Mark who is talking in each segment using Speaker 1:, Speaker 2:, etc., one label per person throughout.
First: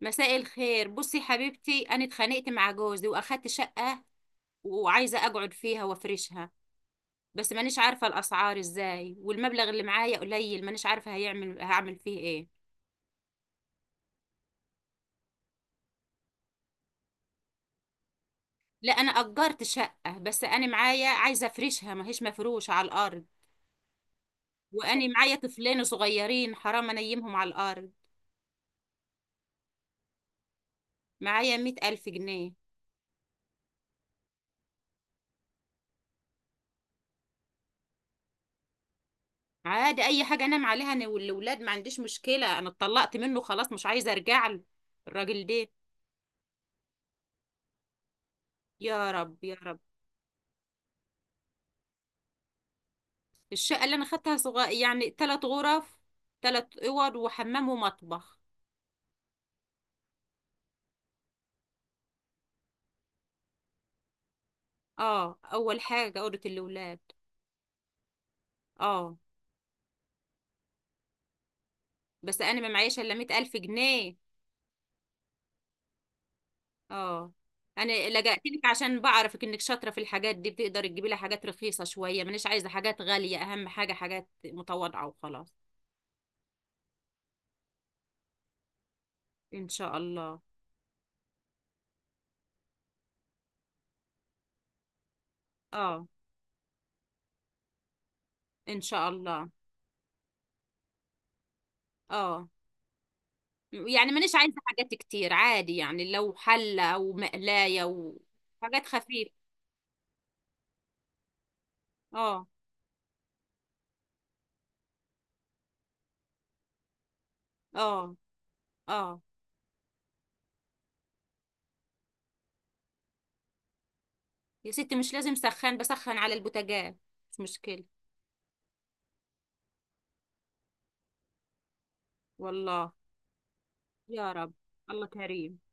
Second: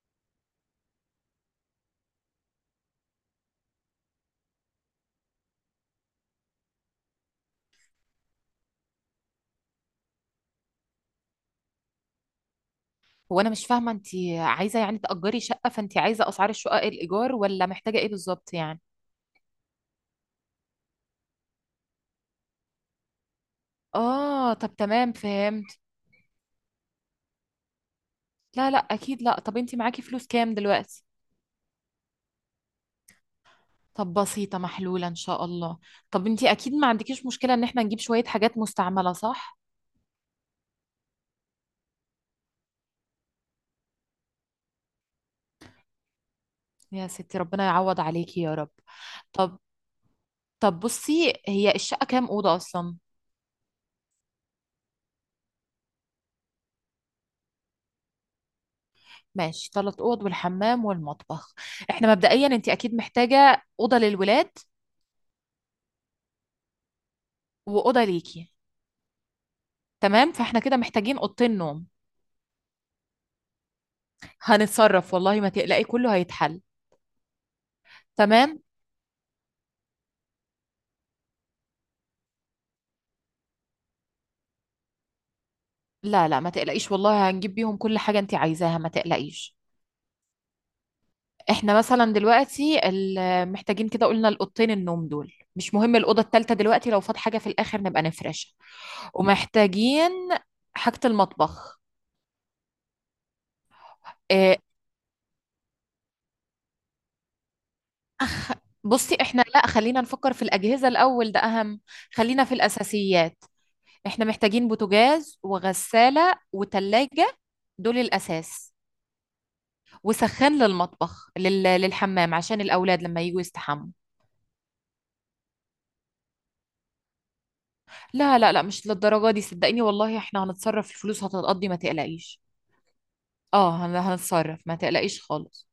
Speaker 1: مساء الخير. بصي حبيبتي، انا اتخانقت مع جوزي واخدت شقة وعايزة اقعد فيها وافرشها. بس مانيش عارفة الاسعار ازاي، والمبلغ اللي معايا قليل، مانيش عارفة هعمل فيه ايه.
Speaker 2: هو انا مش فاهمه. انت عايزه يعني تأجري شقه؟ فانت عايزه اسعار الشقق الايجار ولا محتاجه ايه بالظبط يعني؟
Speaker 1: لا انا اجرت شقة، بس انا معايا، عايزة افرشها ما هيش مفروشة على الارض.
Speaker 2: اه، طب
Speaker 1: وانا
Speaker 2: تمام
Speaker 1: معايا
Speaker 2: فهمت.
Speaker 1: طفلين صغيرين حرام انيمهم على الارض.
Speaker 2: لا لا اكيد لا. طب انت معاكي فلوس كام دلوقتي؟
Speaker 1: معايا 100,000 جنيه.
Speaker 2: طب بسيطه محلوله ان شاء الله. طب انت اكيد ما عندكيش مشكله ان احنا نجيب شويه حاجات مستعمله، صح؟
Speaker 1: عادي اي حاجة انام عليها انا والولاد، ما عنديش مشكلة. انا اتطلقت منه خلاص، مش عايزة ارجع له الراجل ده.
Speaker 2: يا ستي ربنا يعوض عليكي يا رب.
Speaker 1: يا رب يا
Speaker 2: طب
Speaker 1: رب.
Speaker 2: طب بصي، هي الشقه كام اوضه اصلا؟
Speaker 1: الشقة اللي انا خدتها صغير، يعني ثلاث غرف. ثلاث اوض وحمام ومطبخ.
Speaker 2: ماشي، ثلاث اوض والحمام والمطبخ. احنا مبدئيا انت اكيد محتاجه اوضه للولاد
Speaker 1: اه، اول حاجة اوضة الاولاد.
Speaker 2: واوضه ليكي.
Speaker 1: اه.
Speaker 2: تمام، فاحنا كده محتاجين اوضتين نوم.
Speaker 1: بس انا ما معيش الا 100,000 جنيه.
Speaker 2: هنتصرف، والله ما تقلقي، كله هيتحل.
Speaker 1: اه. انا لجأت
Speaker 2: تمام.
Speaker 1: لك عشان بعرفك انك شاطرة في الحاجات دي، بتقدري تجيبي لها حاجات رخيصة شوية، مانيش عايزة حاجات غالية، اهم حاجة حاجات متواضعة وخلاص.
Speaker 2: لا لا، ما تقلقيش والله، هنجيب بيهم كل حاجة انت عايزاها، ما تقلقيش.
Speaker 1: ان شاء الله.
Speaker 2: احنا مثلا دلوقتي محتاجين كده، قلنا الاوضتين النوم دول، مش مهم
Speaker 1: اه،
Speaker 2: الأوضة التالتة دلوقتي، لو فات حاجة في الآخر نبقى نفرشها.
Speaker 1: ان شاء الله.
Speaker 2: ومحتاجين حاجة المطبخ.
Speaker 1: اه، يعني مانيش عايزة
Speaker 2: إيه،
Speaker 1: حاجات كتير، عادي يعني لو حلة او مقلاية
Speaker 2: أخ...
Speaker 1: وحاجات
Speaker 2: بصي،
Speaker 1: خفيفة.
Speaker 2: احنا لا، خلينا نفكر في الأجهزة الأول، ده أهم. خلينا
Speaker 1: اه.
Speaker 2: في الأساسيات. احنا محتاجين بوتاجاز وغسالة وتلاجة، دول
Speaker 1: اه.
Speaker 2: الأساس.
Speaker 1: اه
Speaker 2: وسخان للمطبخ، للحمام، عشان الأولاد لما يجوا يستحموا.
Speaker 1: يا ستي مش لازم سخان، بسخن على البوتاجاز، مش مشكلة.
Speaker 2: لا لا لا، مش للدرجة دي صدقيني والله، احنا هنتصرف، الفلوس هتتقضي، ما تقلقيش.
Speaker 1: والله.
Speaker 2: اه،
Speaker 1: يا رب.
Speaker 2: هنتصرف، ما
Speaker 1: الله
Speaker 2: تقلقيش
Speaker 1: كريم.
Speaker 2: خالص.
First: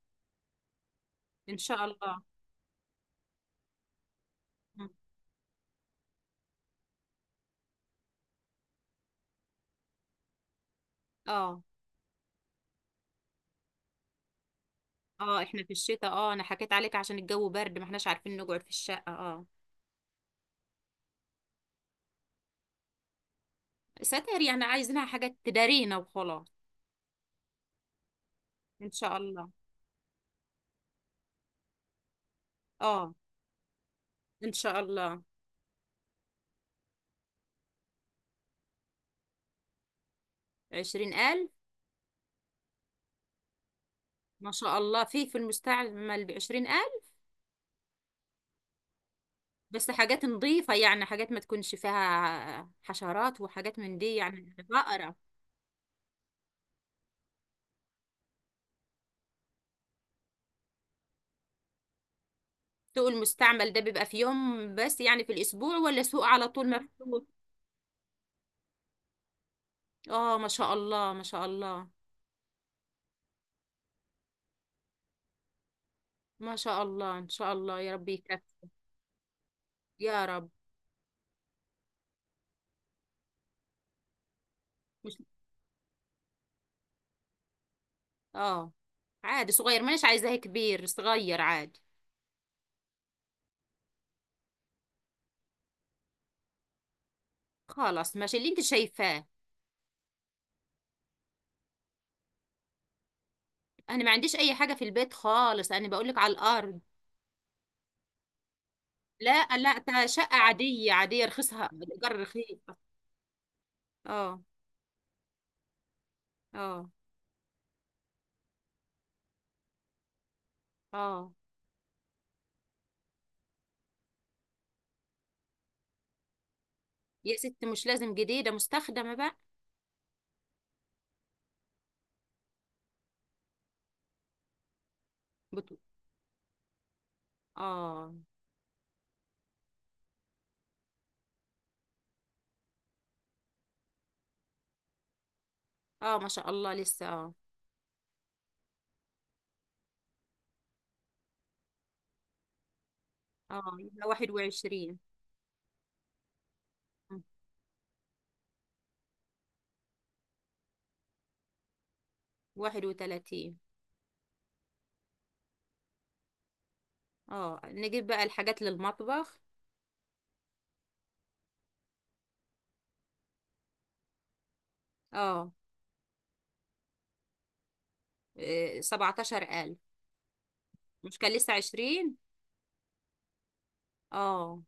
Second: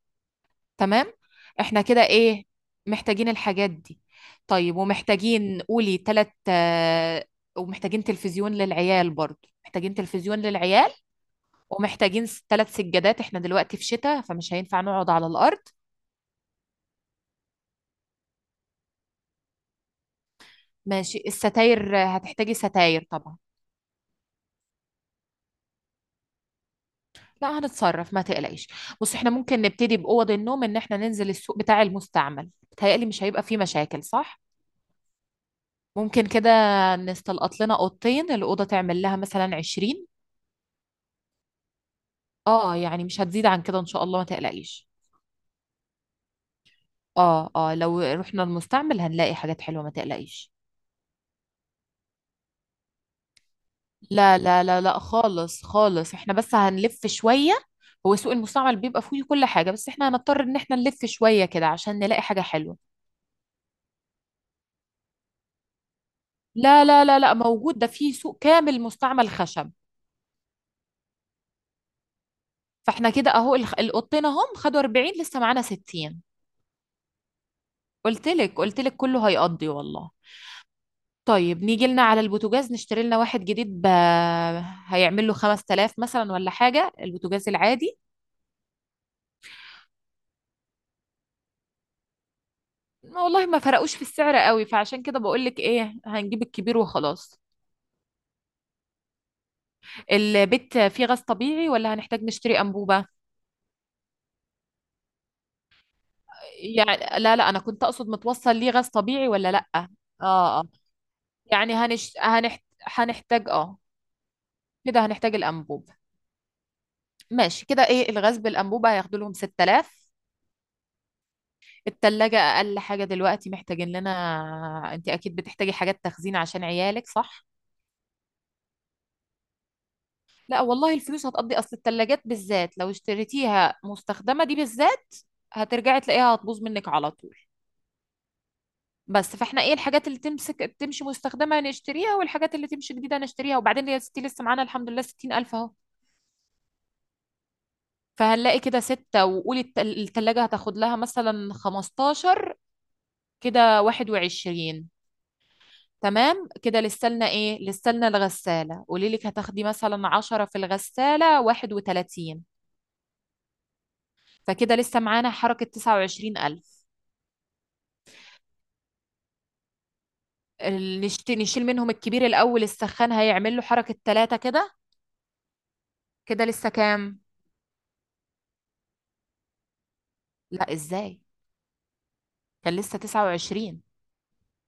Speaker 2: تمام.
Speaker 1: ان
Speaker 2: احنا
Speaker 1: شاء
Speaker 2: كده
Speaker 1: الله.
Speaker 2: ايه، محتاجين الحاجات دي. طيب
Speaker 1: مم.
Speaker 2: ومحتاجين قولي تلت. ومحتاجين تلفزيون للعيال، برضو محتاجين تلفزيون للعيال.
Speaker 1: اه.
Speaker 2: ومحتاجين ثلاث سجادات، احنا دلوقتي في شتاء، فمش هينفع نقعد على
Speaker 1: اه
Speaker 2: الارض.
Speaker 1: احنا في الشتاء، اه انا حكيت عليك عشان الجو برد ما احناش عارفين نقعد في الشقة، اه.
Speaker 2: ماشي، الستاير، هتحتاجي ستاير طبعا.
Speaker 1: ستر يعني عايزينها حاجة تدارينا وخلاص.
Speaker 2: لا، هنتصرف ما تقلقيش.
Speaker 1: ان
Speaker 2: بص،
Speaker 1: شاء
Speaker 2: احنا
Speaker 1: الله.
Speaker 2: ممكن نبتدي باوض النوم، ان احنا ننزل السوق بتاع المستعمل، بتهيألي
Speaker 1: اه
Speaker 2: مش هيبقى فيه مشاكل، صح؟
Speaker 1: ان شاء الله.
Speaker 2: ممكن كده نستلقط لنا اوضتين، الاوضه تعمل لها مثلا 20.
Speaker 1: 20,000.
Speaker 2: اه يعني مش هتزيد عن كده ان شاء الله، ما
Speaker 1: ما شاء
Speaker 2: تقلقيش.
Speaker 1: الله، في المستعمل بـ20,000؟
Speaker 2: اه اه، لو رحنا المستعمل هنلاقي حاجات حلوه، ما
Speaker 1: بس حاجات
Speaker 2: تقلقيش.
Speaker 1: نظيفة يعني، حاجات ما تكونش فيها حشرات وحاجات من دي
Speaker 2: لا
Speaker 1: يعني،
Speaker 2: لا لا لا
Speaker 1: بقرة.
Speaker 2: خالص خالص، احنا بس هنلف شوية. هو سوق المستعمل بيبقى فيه كل حاجة، بس احنا هنضطر ان احنا نلف شوية كده عشان نلاقي حاجة حلوة.
Speaker 1: سوق المستعمل ده بيبقى في يوم بس يعني في الأسبوع ولا سوق على طول؟
Speaker 2: لا لا لا
Speaker 1: مفتوح.
Speaker 2: لا موجود، ده فيه سوق كامل مستعمل خشب.
Speaker 1: اه ما شاء الله ما شاء الله.
Speaker 2: فاحنا كده اهو، القطين اهم، خدوا 40، لسه معانا 60.
Speaker 1: ما شاء الله إن شاء الله يا رب
Speaker 2: قلت
Speaker 1: يكفي.
Speaker 2: لك قلت لك كله هيقضي والله.
Speaker 1: يا رب.
Speaker 2: طيب نيجي لنا على البوتاجاز، نشتري لنا واحد جديد
Speaker 1: مش،
Speaker 2: هيعمل له 5000 مثلا ولا حاجة، البوتاجاز العادي.
Speaker 1: اه عادي صغير، مانيش عايزاه كبير، صغير عادي.
Speaker 2: والله ما فرقوش في السعر قوي، فعشان كده بقول لك ايه، هنجيب الكبير وخلاص.
Speaker 1: خلاص ماشي اللي انت شايفاه.
Speaker 2: البيت فيه غاز طبيعي ولا هنحتاج نشتري أنبوبة؟
Speaker 1: انا ما عنديش اي حاجة في البيت خالص، انا بقولك على الارض.
Speaker 2: يعني لا لا، أنا كنت أقصد متوصل ليه غاز طبيعي ولا
Speaker 1: لا
Speaker 2: لأ.
Speaker 1: لا،
Speaker 2: اه،
Speaker 1: تا شقة
Speaker 2: اه
Speaker 1: عادية عادية، رخيصها
Speaker 2: يعني
Speaker 1: الإيجار رخيص.
Speaker 2: هنحتاج. اه،
Speaker 1: اه.
Speaker 2: كده هنحتاج الأنبوب.
Speaker 1: اه.
Speaker 2: ماشي كده، ايه، الغاز بالأنبوبة هياخدوا لهم 6000.
Speaker 1: اه
Speaker 2: التلاجة أقل حاجة دلوقتي محتاجين لنا. انت أكيد بتحتاجي حاجات تخزين عشان عيالك،
Speaker 1: يا
Speaker 2: صح؟
Speaker 1: ست مش لازم جديدة، مستخدمة بقى.
Speaker 2: لا والله، الفلوس هتقضي، أصل التلاجات بالذات لو اشتريتيها مستخدمة دي بالذات،
Speaker 1: بت...
Speaker 2: هترجعي تلاقيها هتبوظ منك على طول.
Speaker 1: اه.
Speaker 2: بس، فاحنا ايه، الحاجات اللي تمسك تمشي مستخدمة نشتريها، والحاجات اللي تمشي جديدة نشتريها. وبعدين يا ستي لسه معانا الحمد لله 60000 اهو.
Speaker 1: اه ما شاء الله لسه اه.
Speaker 2: فهنلاقي كده ستة، وقولي التلاجة هتاخد لها مثلا 15،
Speaker 1: اه
Speaker 2: كده
Speaker 1: يبقى واحد
Speaker 2: 21.
Speaker 1: وعشرين
Speaker 2: تمام. كده لسه لنا ايه، لسه لنا الغسالة، قولي لك هتاخدي مثلا 10، في الغسالة 31.
Speaker 1: 31.
Speaker 2: فكده لسه معانا حركة 29000.
Speaker 1: اه نجيب بقى الحاجات للمطبخ.
Speaker 2: نشيل منهم الكبير الأول، السخان هيعمل له حركة 3 كده.
Speaker 1: اه.
Speaker 2: كده لسه كام؟
Speaker 1: 17,000.
Speaker 2: لا،
Speaker 1: مش
Speaker 2: ازاي؟
Speaker 1: كان لسه 20؟
Speaker 2: كان لسه 29.
Speaker 1: اه.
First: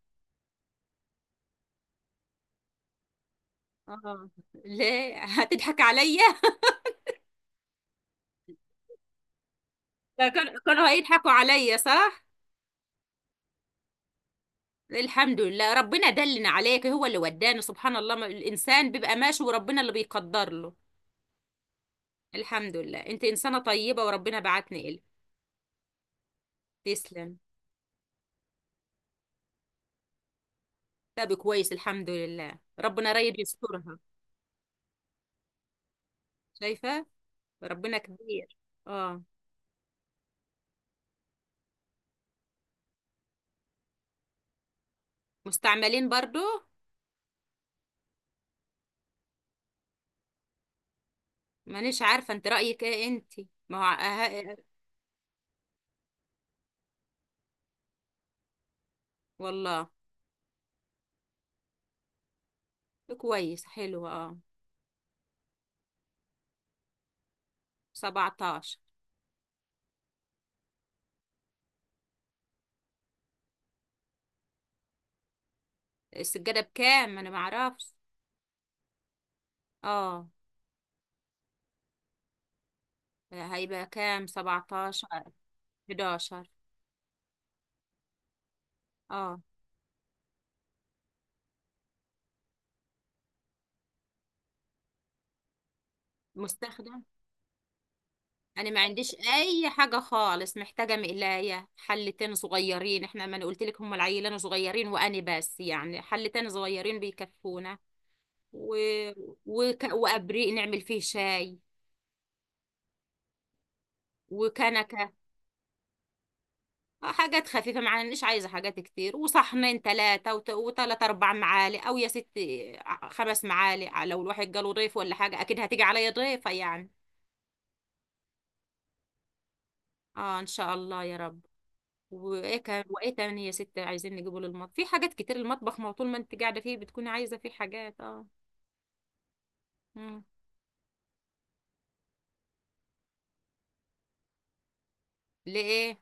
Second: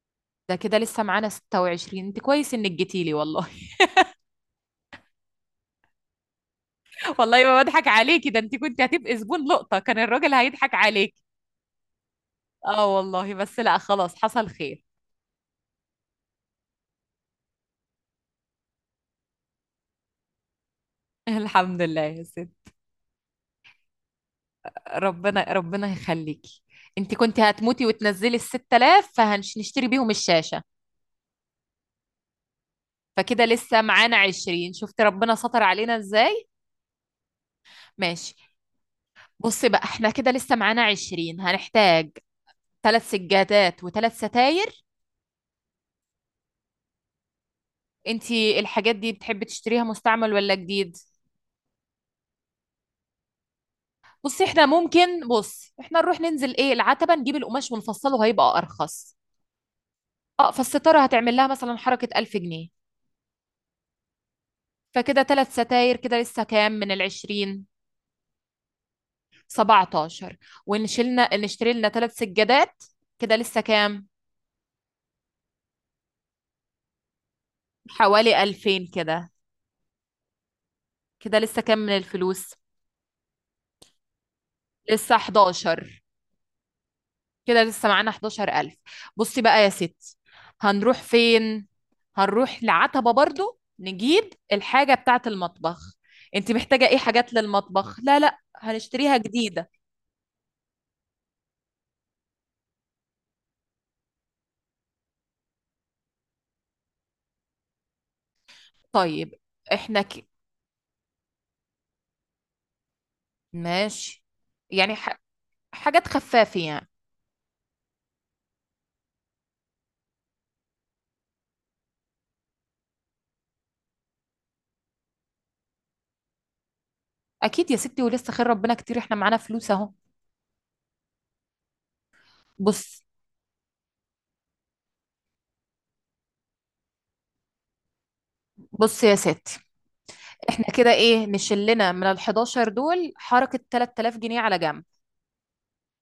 Speaker 2: ده كده لسه معانا 26. انت كويس انك جيتيلي والله.
Speaker 1: اه ليه هتضحك عليا؟
Speaker 2: والله ما بضحك عليكي، ده انت كنت هتبقي زبون لقطة، كان
Speaker 1: لا،
Speaker 2: الراجل هيضحك
Speaker 1: كانوا
Speaker 2: عليكي.
Speaker 1: هيضحكوا عليا صح.
Speaker 2: اه والله، بس لا خلاص حصل خير.
Speaker 1: الحمد لله ربنا دلنا عليك، هو اللي وداني سبحان الله. الإنسان بيبقى ماشي وربنا اللي بيقدر له.
Speaker 2: الحمد لله يا ست.
Speaker 1: الحمد لله انت إنسانة طيبة وربنا بعتني إلك.
Speaker 2: ربنا ربنا يخليكي. انت
Speaker 1: تسلم.
Speaker 2: كنت هتموتي، وتنزلي ال 6000 فهنشتري بيهم الشاشة.
Speaker 1: طب كويس الحمد لله ربنا رايد
Speaker 2: فكده لسه
Speaker 1: يسترها.
Speaker 2: معانا 20. شفت ربنا ستر علينا ازاي.
Speaker 1: شايفة. ربنا
Speaker 2: ماشي.
Speaker 1: كبير. اه.
Speaker 2: بصي بقى، احنا كده لسه معانا 20، هنحتاج ثلاث سجادات وثلاث ستاير.
Speaker 1: مستعملين برضو.
Speaker 2: انتي الحاجات دي بتحبي تشتريها مستعمل ولا جديد؟
Speaker 1: مانيش عارفة، انت رأيك ايه انت. ما هو
Speaker 2: بصي،
Speaker 1: اه- أه،
Speaker 2: احنا ممكن، بص احنا نروح ننزل ايه، العتبة، نجيب القماش ونفصله هيبقى ارخص.
Speaker 1: والله.
Speaker 2: اه، فالستارة هتعمل لها مثلا حركة 1000 جنيه.
Speaker 1: كويس حلو اه
Speaker 2: فكده ثلاث ستاير، كده لسه كام من العشرين؟
Speaker 1: 17.
Speaker 2: 17. ونشيلنا نشتري لنا ثلاث سجادات. كده لسه كام؟
Speaker 1: السجادة بكام انا ما اعرفش.
Speaker 2: حوالي 2000 كده.
Speaker 1: اه
Speaker 2: كده لسه كام من الفلوس؟
Speaker 1: هيبقى كام. 17.
Speaker 2: لسه 11.
Speaker 1: 11.
Speaker 2: كده لسه معانا 11000.
Speaker 1: اه.
Speaker 2: بصي بقى يا ستي، هنروح فين؟ هنروح لعتبة برضو، نجيب الحاجة بتاعة المطبخ. انت محتاجة ايه
Speaker 1: مستخدم.
Speaker 2: حاجات للمطبخ؟ لا لا،
Speaker 1: انا ما عنديش
Speaker 2: هنشتريها
Speaker 1: اي
Speaker 2: جديدة.
Speaker 1: حاجة خالص، محتاجة مقلاية، حلتين صغيرين، احنا ما انا قلت لك هم العيلان صغيرين، وانا بس يعني حلتين صغيرين بيكفونا. و...
Speaker 2: طيب. احنا
Speaker 1: وابريق نعمل فيه شاي
Speaker 2: ماشي. يعني
Speaker 1: وكنكه.
Speaker 2: حاجات خفافة يعني.
Speaker 1: حاجات خفيفه معناش عايزه حاجات كتير، وصحنين ثلاثه وثلاث اربع معالق او يا ست خمس معالق. لو الواحد جاله ضيف ولا حاجه اكيد هتيجي عليا ضيفه يعني.
Speaker 2: اكيد يا ستي، ولسه خير ربنا كتير، احنا معانا فلوس اهو.
Speaker 1: اه ان شاء الله يا رب. وايه كان
Speaker 2: بص،
Speaker 1: وايه تاني يا ست عايزين نجيبه للمطبخ، في حاجات كتير المطبخ ما هو طول ما انت قاعده فيه بتكوني عايزه فيه حاجات، اه.
Speaker 2: بص يا ستي،
Speaker 1: مم.
Speaker 2: احنا كده ايه، نشلنا من ال 11 دول حركة 3000 جنيه على جنب.
Speaker 1: ليه؟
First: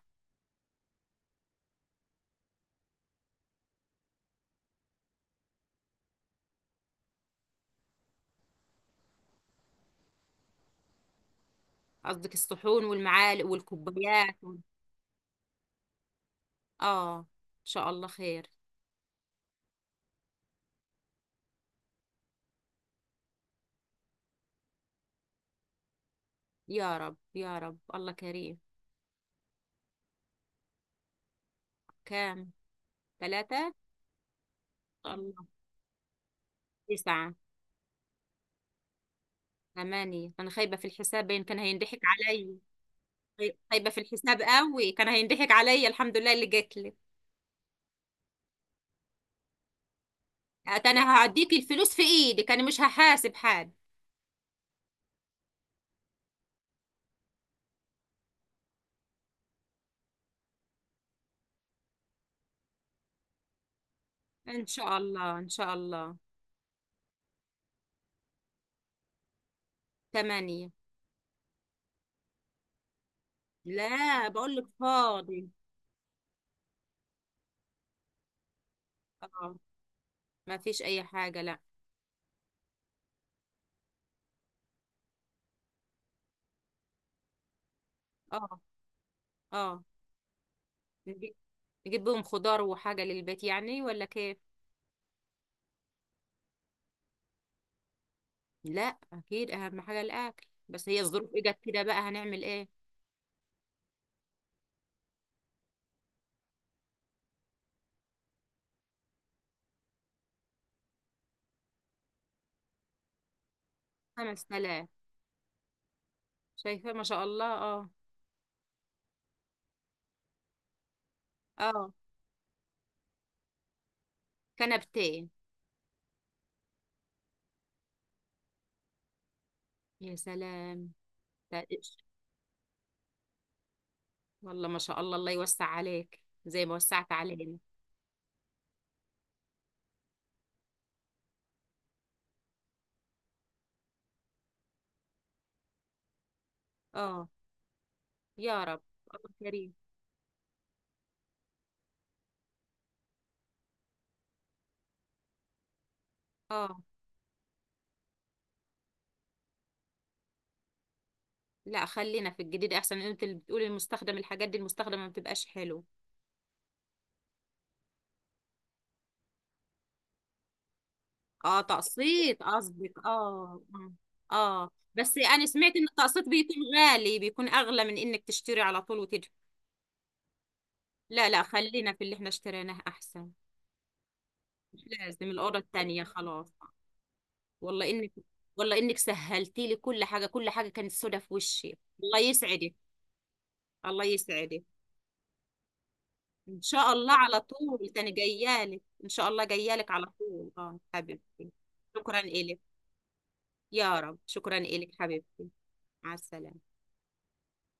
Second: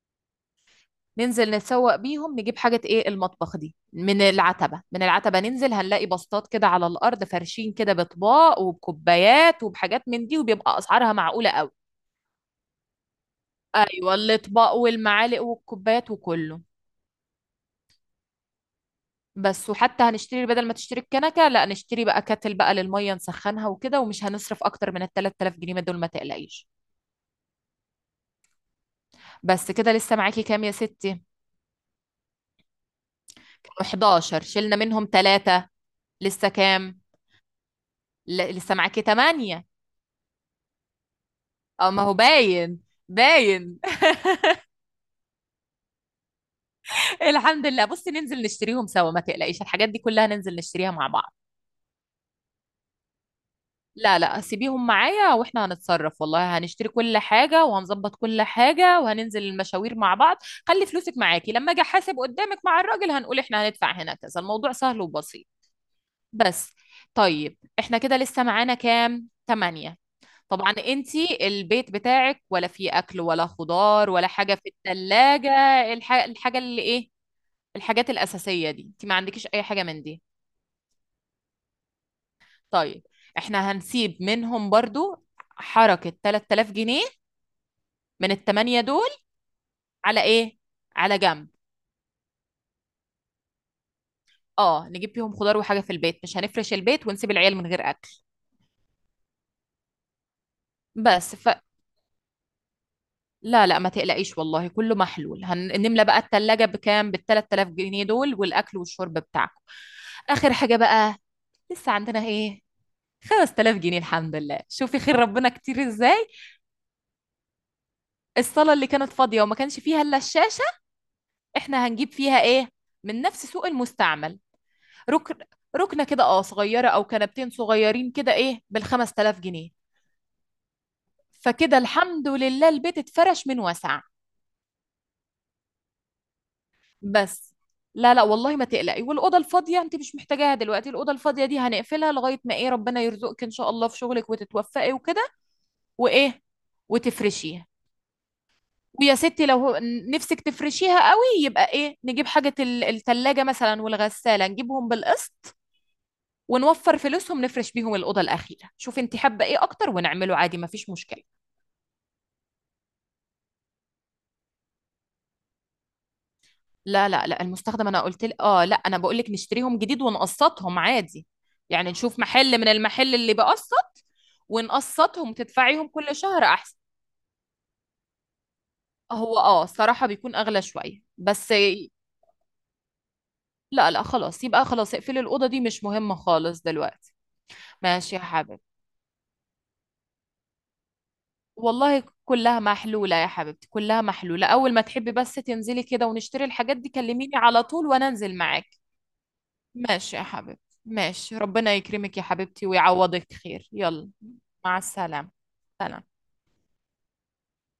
Speaker 2: ننزل نتسوق بيهم نجيب حاجة ايه، المطبخ، دي من العتبة، من العتبة ننزل هنلاقي بسطات كده على الأرض، فرشين كده بأطباق وبكوبايات وبحاجات من دي، وبيبقى أسعارها معقولة قوي.
Speaker 1: قصدك الصحون والمعالق
Speaker 2: أيوة،
Speaker 1: والكوبايات
Speaker 2: الأطباق والمعالق والكوبايات وكله.
Speaker 1: اه ان شاء الله خير.
Speaker 2: بس، وحتى هنشتري بدل ما تشتري الكنكة لا، نشتري بقى كاتل بقى للمية نسخنها وكده. ومش هنصرف أكتر من ال 3000 جنيه دول، ما تقلقيش.
Speaker 1: يا رب يا رب الله كريم.
Speaker 2: بس كده لسه معاكي كام يا ستي؟
Speaker 1: كام. ثلاثه.
Speaker 2: 11 شلنا منهم
Speaker 1: الله.
Speaker 2: ثلاثة، لسه كام؟
Speaker 1: تسعه.
Speaker 2: لسه معاكي 8.
Speaker 1: ثمانية، أنا خايبة في الحساب باين، كان
Speaker 2: اه،
Speaker 1: هينضحك
Speaker 2: ما هو
Speaker 1: عليا.
Speaker 2: باين،
Speaker 1: خاي-
Speaker 2: باين.
Speaker 1: خايبة في الحساب قوي، كان هينضحك عليا الحمد لله اللي جات لي.
Speaker 2: الحمد لله. بصي ننزل نشتريهم سوا، ما تقلقيش، الحاجات دي كلها ننزل نشتريها
Speaker 1: أنا
Speaker 2: مع بعض.
Speaker 1: هعديكي الفلوس في إيدك، أنا مش هحاسب حد.
Speaker 2: لا لا، سيبيهم معايا، واحنا هنتصرف والله، هنشتري كل حاجة وهنظبط كل حاجة وهننزل المشاوير مع بعض. خلي فلوسك معاكي، لما اجي احاسب قدامك مع الراجل هنقول احنا هندفع هنا كذا،
Speaker 1: إن
Speaker 2: الموضوع
Speaker 1: شاء
Speaker 2: سهل
Speaker 1: الله
Speaker 2: وبسيط.
Speaker 1: إن شاء الله.
Speaker 2: بس طيب احنا كده لسه معانا كام، تمانية.
Speaker 1: ثمانية.
Speaker 2: طبعا انتي البيت بتاعك ولا فيه اكل ولا خضار ولا
Speaker 1: لا
Speaker 2: حاجة
Speaker 1: بقول
Speaker 2: في
Speaker 1: لك فاضي.
Speaker 2: التلاجة؟ الحاجة اللي ايه، الحاجات الأساسية دي انت ما عندكيش
Speaker 1: آه.
Speaker 2: أي حاجة من دي.
Speaker 1: ما فيش أي حاجة لا.
Speaker 2: طيب، احنا هنسيب منهم برضو حركة 3000 جنيه من
Speaker 1: آه.
Speaker 2: التمانية دول
Speaker 1: آه.
Speaker 2: على ايه، على
Speaker 1: نجيب،
Speaker 2: جنب.
Speaker 1: نجيب بهم خضار وحاجة للبيت يعني ولا كيف.
Speaker 2: اه نجيب بيهم خضار وحاجة في البيت، مش هنفرش البيت ونسيب العيال من غير أكل.
Speaker 1: لا. أكيد أهم حاجة الأكل، بس هي الظروف
Speaker 2: بس ف
Speaker 1: إجت كده بقى هنعمل إيه.
Speaker 2: لا لا، ما تقلقيش والله، كله محلول. هنملى بقى التلاجة بكام؟ بال 3000 جنيه دول، والأكل والشرب بتاعكم. آخر حاجة بقى، لسه عندنا ايه؟ 5000 جنيه، الحمد
Speaker 1: خمس
Speaker 2: لله،
Speaker 1: آلاف
Speaker 2: شوفي خير ربنا كتير ازاي.
Speaker 1: شايفة ما شاء الله. آه.
Speaker 2: الصالة اللي كانت فاضية وما كانش فيها الا الشاشة، احنا
Speaker 1: آه.
Speaker 2: هنجيب فيها ايه، من نفس سوق المستعمل.
Speaker 1: كنبتين.
Speaker 2: ركن، ركنه كده اه صغيره، او كنبتين صغيرين كده ايه، بالخمس تلاف جنيه.
Speaker 1: يا سلام. ده
Speaker 2: فكده
Speaker 1: إيش.
Speaker 2: الحمد لله البيت اتفرش من وسع.
Speaker 1: والله ما شاء الله، الله يوسع عليك زي ما وسعت
Speaker 2: بس،
Speaker 1: علينا.
Speaker 2: لا لا والله ما تقلقي، والاوضه الفاضيه انت مش محتاجاها دلوقتي، الاوضه الفاضيه دي هنقفلها لغايه ما ايه، ربنا يرزقك ان شاء الله في شغلك وتتوفقي وكده، وايه
Speaker 1: اه.
Speaker 2: وتفرشيها.
Speaker 1: يا رب.
Speaker 2: ويا
Speaker 1: الله
Speaker 2: ستي لو
Speaker 1: كريم.
Speaker 2: نفسك تفرشيها قوي، يبقى ايه، نجيب حاجه، التلاجة مثلا والغساله، نجيبهم بالقسط،
Speaker 1: اه
Speaker 2: ونوفر فلوسهم نفرش بيهم الأوضة الأخيرة. شوف انت حابة ايه أكتر، ونعمله عادي مفيش مشكلة.
Speaker 1: لا خلينا في الجديد احسن، انت اللي بتقولي المستخدم الحاجات دي المستخدمه ما بتبقاش حلو.
Speaker 2: لا لا لا، المستخدم أنا قلت لك آه لا، أنا بقول لك نشتريهم جديد ونقسطهم عادي.
Speaker 1: اه،
Speaker 2: يعني نشوف
Speaker 1: تقسيط
Speaker 2: محل من
Speaker 1: قصدك،
Speaker 2: المحل اللي
Speaker 1: اه اه.
Speaker 2: بقسط،
Speaker 1: آه. بس
Speaker 2: ونقسطهم
Speaker 1: انا سمعت ان
Speaker 2: تدفعيهم كل
Speaker 1: التقسيط
Speaker 2: شهر
Speaker 1: بيكون
Speaker 2: أحسن.
Speaker 1: غالي، بيكون اغلى من انك تشتري على طول وتدفع.
Speaker 2: هو آه صراحة بيكون أغلى شوية،
Speaker 1: لا لا
Speaker 2: بس
Speaker 1: خلينا في اللي احنا اشتريناه احسن.
Speaker 2: لا لا خلاص، يبقى
Speaker 1: مش
Speaker 2: خلاص اقفلي
Speaker 1: لازم
Speaker 2: الأوضة
Speaker 1: الاوضه
Speaker 2: دي، مش
Speaker 1: التانيه
Speaker 2: مهمة
Speaker 1: خلاص.
Speaker 2: خالص دلوقتي.
Speaker 1: والله انك.
Speaker 2: ماشي يا حبيبي.
Speaker 1: والله انك سهلتي لي كل حاجه، كل حاجه كانت سودة في وشي.
Speaker 2: والله
Speaker 1: الله
Speaker 2: كلها
Speaker 1: يسعدك
Speaker 2: محلولة يا حبيبتي، كلها
Speaker 1: الله
Speaker 2: محلولة،
Speaker 1: يسعدك.
Speaker 2: أول ما تحبي بس تنزلي كده ونشتري
Speaker 1: ان
Speaker 2: الحاجات دي
Speaker 1: شاء الله
Speaker 2: كلميني
Speaker 1: على
Speaker 2: على طول
Speaker 1: طول،
Speaker 2: وأنا
Speaker 1: تاني
Speaker 2: أنزل
Speaker 1: جايالك
Speaker 2: معاكي.
Speaker 1: ان شاء الله جايالك على
Speaker 2: ماشي يا
Speaker 1: طول اه
Speaker 2: حبيبتي، ماشي،
Speaker 1: حبيبتي.
Speaker 2: ربنا يكرمك
Speaker 1: شكرا
Speaker 2: يا
Speaker 1: الك.
Speaker 2: حبيبتي ويعوضك خير،
Speaker 1: يا
Speaker 2: يلا.
Speaker 1: رب شكرا
Speaker 2: مع
Speaker 1: الك
Speaker 2: السلامة.
Speaker 1: حبيبتي.
Speaker 2: سلام.
Speaker 1: مع السلامه.